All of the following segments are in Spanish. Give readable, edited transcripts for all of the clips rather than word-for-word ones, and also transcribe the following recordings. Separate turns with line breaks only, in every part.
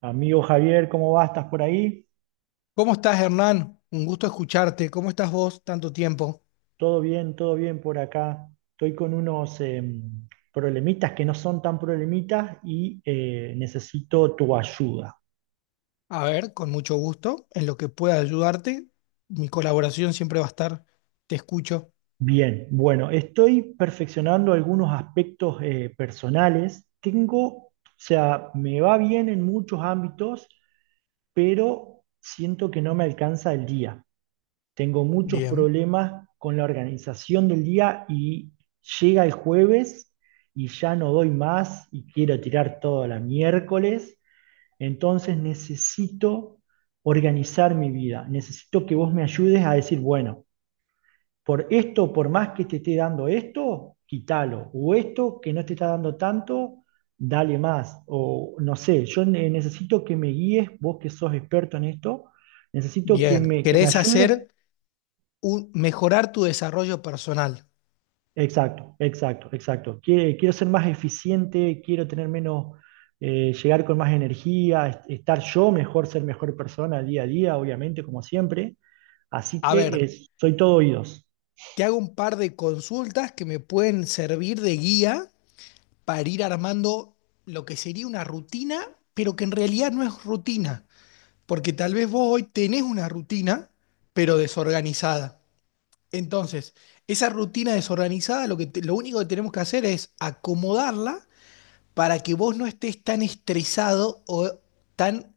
Amigo Javier, ¿cómo vas? ¿Estás por ahí?
¿Cómo estás, Hernán? Un gusto escucharte. ¿Cómo estás vos? Tanto tiempo.
Todo bien por acá. Estoy con unos problemitas que no son tan problemitas y necesito tu ayuda.
A ver, con mucho gusto. En lo que pueda ayudarte, mi colaboración siempre va a estar. Te escucho.
Bien, bueno, estoy perfeccionando algunos aspectos personales. Tengo, o sea, me va bien en muchos ámbitos, pero siento que no me alcanza el día. Tengo muchos
Bien.
problemas con la organización del día y llega el jueves y ya no doy más y quiero tirar todo a la miércoles. Entonces necesito organizar mi vida. Necesito que vos me ayudes a decir, bueno, por esto, por más que te esté dando esto, quítalo. O esto que no te está dando tanto, dale más. O no sé, yo necesito que me guíes, vos que sos experto en esto, necesito
Bien.
que me
¿Querés
ayudes.
hacer un, mejorar tu desarrollo personal?
Exacto, exacto, exacto. Quiero ser más eficiente, quiero tener menos, llegar con más energía, estar yo mejor, ser mejor persona día a día, obviamente, como siempre. Así
A
que
ver,
soy todo oídos.
te hago un par de consultas que me pueden servir de guía para ir armando lo que sería una rutina, pero que en realidad no es rutina, porque tal vez vos hoy tenés una rutina, pero desorganizada. Entonces, esa rutina desorganizada, lo único que tenemos que hacer es acomodarla para que vos no estés tan estresado o tan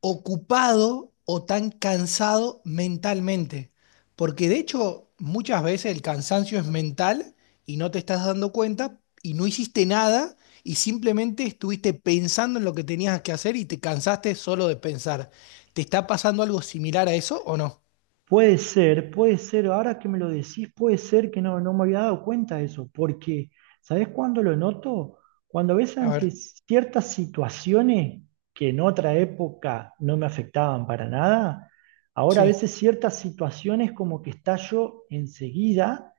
ocupado o tan cansado mentalmente. Porque de hecho, muchas veces el cansancio es mental y no te estás dando cuenta y no hiciste nada y simplemente estuviste pensando en lo que tenías que hacer y te cansaste solo de pensar. ¿Te está pasando algo similar a eso o no?
Puede ser, ahora que me lo decís, puede ser que no, no me había dado cuenta de eso, porque ¿sabés cuándo lo noto? Cuando ves
A
ante
ver,
ciertas situaciones que en otra época no me afectaban para nada, ahora a
sí,
veces ciertas situaciones como que estallo enseguida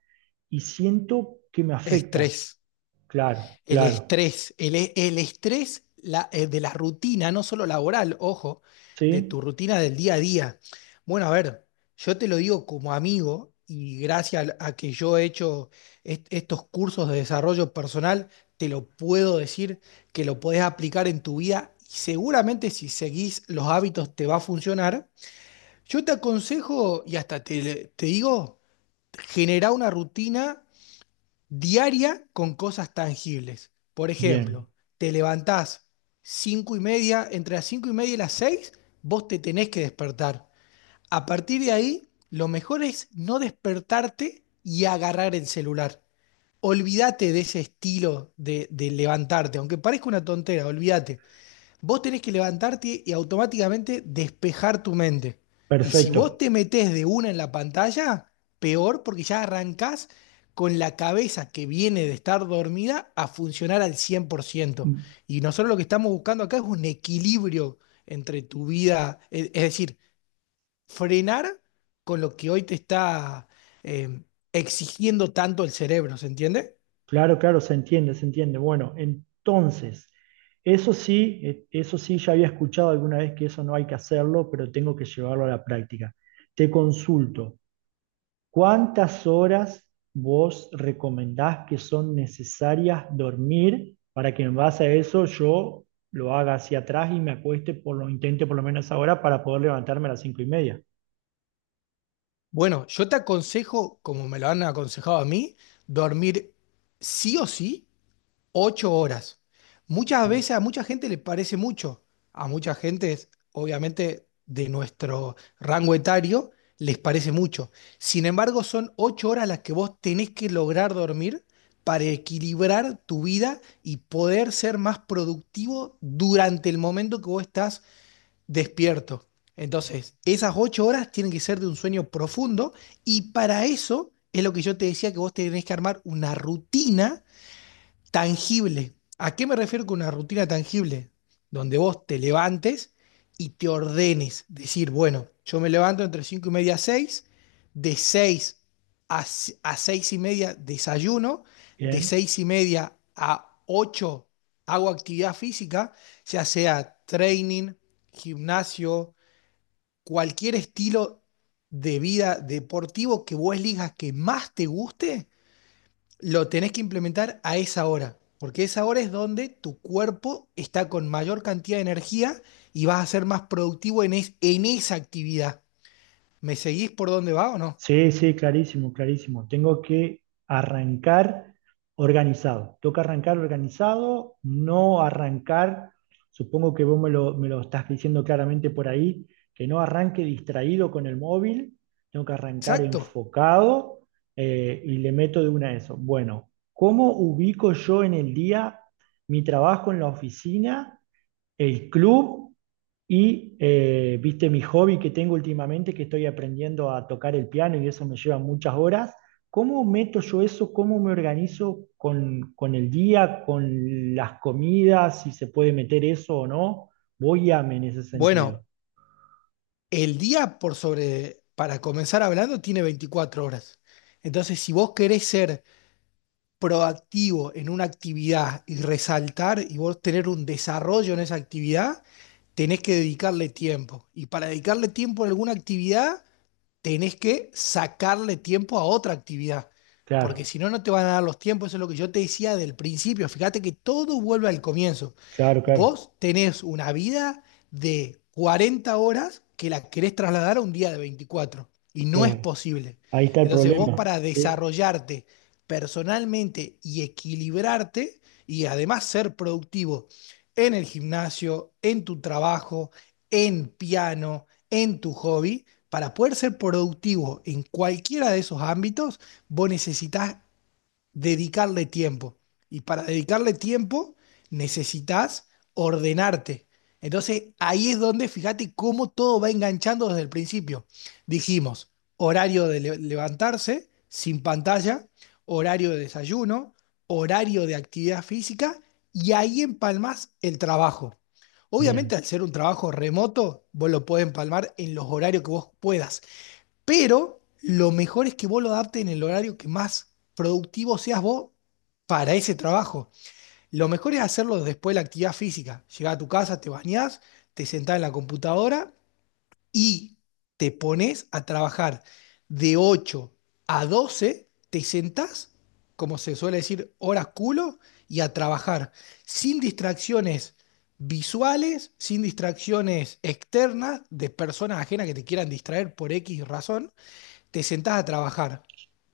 y siento que me afecta.
estrés.
Claro,
El
claro,
estrés, el estrés de la rutina, no solo laboral, ojo, de
¿sí?
tu rutina del día a día. Bueno, a ver, yo te lo digo como amigo y gracias a que yo he hecho estos cursos de desarrollo personal, te lo puedo decir que lo podés aplicar en tu vida y seguramente si seguís los hábitos te va a funcionar. Yo te aconsejo y hasta te digo, generar una rutina diaria con cosas tangibles. Por
Bien,
ejemplo, te levantás cinco y media, entre las cinco y media y las seis, vos te tenés que despertar. A partir de ahí, lo mejor es no despertarte y agarrar el celular. Olvídate de ese estilo de levantarte, aunque parezca una tontera, olvídate. Vos tenés que levantarte y automáticamente despejar tu mente. Y si vos
perfecto.
te metés de una en la pantalla, peor porque ya arrancás con la cabeza que viene de estar dormida a funcionar al 100%. Y nosotros lo que estamos buscando acá es un equilibrio entre tu vida, es decir, frenar con lo que hoy te está eh, exigiendo tanto el cerebro, ¿se entiende?
Claro, claro, se entiende, se entiende. Bueno, entonces, eso sí, ya había escuchado alguna vez que eso no hay que hacerlo, pero tengo que llevarlo a la práctica. Te consulto, ¿cuántas horas vos recomendás que son necesarias dormir para que en base a eso yo lo haga hacia atrás y me acueste por lo intente por lo menos esa hora para poder levantarme a las 5:30?
Bueno, yo te aconsejo, como me lo han aconsejado a mí, dormir sí o sí 8 horas. Muchas
Bien.
veces a mucha gente le parece mucho, a mucha gente, obviamente, de nuestro rango etario, les parece mucho. Sin embargo, son 8 horas las que vos tenés que lograr dormir para equilibrar tu vida y poder ser más productivo durante el momento que vos estás despierto. Entonces, esas 8 horas tienen que ser de un sueño profundo y para eso es lo que yo te decía que vos tenés que armar una rutina tangible. ¿A qué me refiero con una rutina tangible? Donde vos te levantes y te ordenes. Decir, bueno, yo me levanto entre cinco y media a 6, de seis a, si, a 6:30 desayuno, de
Bien.
6:30 a 8 hago actividad física, ya sea training, gimnasio, cualquier estilo de vida deportivo que vos elijas que más te guste, lo tenés que implementar a esa hora, porque esa hora es donde tu cuerpo está con mayor cantidad de energía y vas a ser más productivo en, en esa actividad. ¿Me seguís por dónde va o no?
Sí, sí, clarísimo, clarísimo. Tengo que arrancar organizado. Toca arrancar organizado, no arrancar, supongo que vos me lo estás diciendo claramente por ahí, que no arranque distraído con el móvil, tengo que arrancar
Exacto.
enfocado y le meto de una eso. Bueno, ¿cómo ubico yo en el día mi trabajo en la oficina? El club y, viste, mi hobby que tengo últimamente, que estoy aprendiendo a tocar el piano y eso me lleva muchas horas. ¿Cómo meto yo eso? ¿Cómo me organizo con el día, con las comidas, si se puede meter eso o no? Voy a en ese sentido.
Bueno, el día por sobre, para comenzar hablando, tiene 24 horas. Entonces, si vos querés ser proactivo en una actividad y resaltar y vos tener un desarrollo en esa actividad, tenés que dedicarle tiempo. Y para dedicarle tiempo a alguna actividad, tenés que sacarle tiempo a otra actividad, porque
Claro,
si no, no te van a dar los tiempos. Eso es lo que yo te decía del principio. Fíjate que todo vuelve al comienzo.
claro, claro.
Vos tenés una vida de 40 horas que la querés trasladar a un día de 24 y no es
Eh,
posible.
ahí está el
Entonces vos
problema.
para
Sí,
desarrollarte personalmente y equilibrarte y además ser productivo en el gimnasio, en tu trabajo, en piano, en tu hobby, para poder ser productivo en cualquiera de esos ámbitos, vos necesitas dedicarle tiempo. Y para dedicarle tiempo necesitas ordenarte. Entonces ahí es donde fíjate cómo todo va enganchando desde el principio. Dijimos, horario de levantarse sin pantalla, horario de desayuno, horario de actividad física y ahí empalmas el trabajo. Obviamente
bien.
al ser un trabajo remoto, vos lo podés empalmar en los horarios que vos puedas, pero lo mejor es que vos lo adaptes en el horario que más productivo seas vos para ese trabajo. Lo mejor es hacerlo después de la actividad física. Llegás a tu casa, te bañás, te sentás en la computadora y te pones a trabajar de 8 a 12. Te sentás, como se suele decir, horas culo y a trabajar, sin distracciones visuales, sin distracciones externas de personas ajenas que te quieran distraer por X razón, te sentás a trabajar.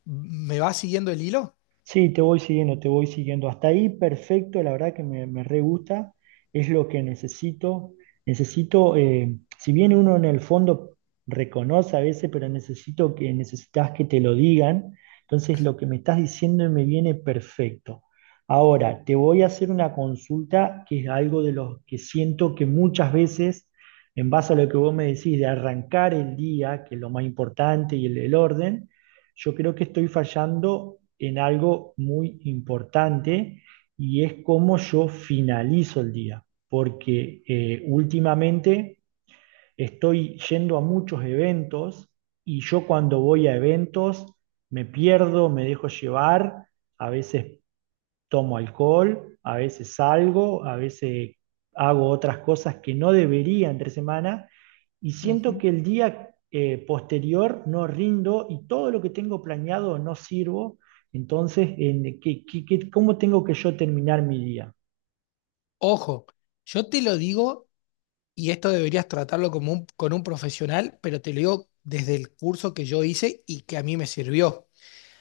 ¿Me vas siguiendo el hilo?
Sí, te voy siguiendo, te voy siguiendo. Hasta ahí, perfecto, la verdad que me re gusta, es lo que necesito. Necesito, si bien uno en el fondo reconoce a veces, pero necesito que necesitas que te lo digan, entonces lo que me estás diciendo me viene perfecto. Ahora, te voy a hacer una consulta que es algo de lo que siento que muchas veces, en base a lo que vos me decís, de arrancar el día, que es lo más importante y el orden yo creo que estoy fallando en algo muy importante y es cómo yo finalizo el día, porque últimamente estoy yendo a muchos eventos y yo cuando voy a eventos me pierdo, me dejo llevar, a veces tomo alcohol, a veces salgo, a veces hago otras cosas que no debería entre semana y siento
Ujú.
que el día posterior no rindo y todo lo que tengo planeado no sirvo. Entonces, en, ¿cómo tengo que yo terminar mi día?
Ojo, yo te lo digo, y esto deberías tratarlo como con un profesional, pero te lo digo desde el curso que yo hice y que a mí me sirvió.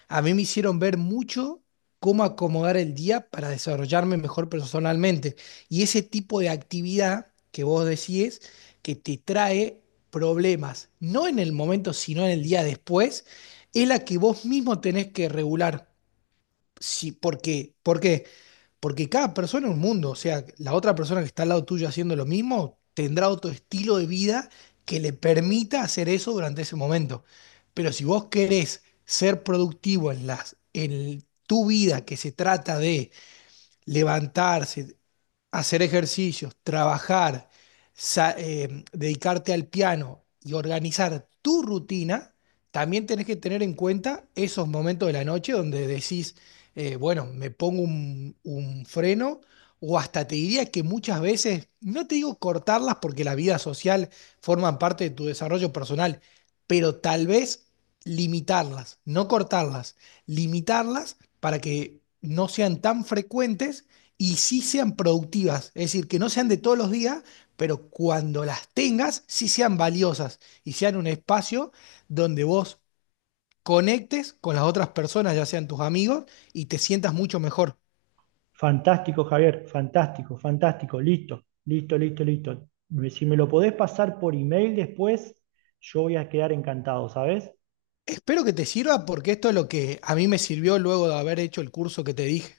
A mí me hicieron ver mucho cómo acomodar el día para desarrollarme mejor personalmente. Y ese tipo de actividad que vos decís que te trae problemas, no en el momento, sino en el día después, es la que vos mismo tenés que regular. Sí, porque, ¿por qué? Porque cada persona es un mundo, o sea, la otra persona que está al lado tuyo haciendo lo mismo tendrá otro estilo de vida que le permita hacer eso durante ese momento. Pero si vos querés ser productivo en las, en tu vida que se trata de levantarse, hacer ejercicios, trabajar, dedicarte al piano y organizar tu rutina, también tenés que tener en cuenta esos momentos de la noche donde decís, bueno, me pongo un freno o hasta te diría que muchas veces, no te digo cortarlas porque la vida social forma parte de tu desarrollo personal, pero tal vez limitarlas, no cortarlas, limitarlas para que no sean tan frecuentes y sí sean productivas, es decir, que no sean de todos los días, pero cuando las tengas, sí sean valiosas y sean un espacio donde vos conectes con las otras personas, ya sean tus amigos, y te sientas mucho mejor.
Fantástico, Javier, fantástico, fantástico, listo, listo, listo, listo. Si me lo podés pasar por email después, yo voy a quedar encantado, ¿sabes?
Espero que te sirva porque esto es lo que a mí me sirvió luego de haber hecho el curso que te dije.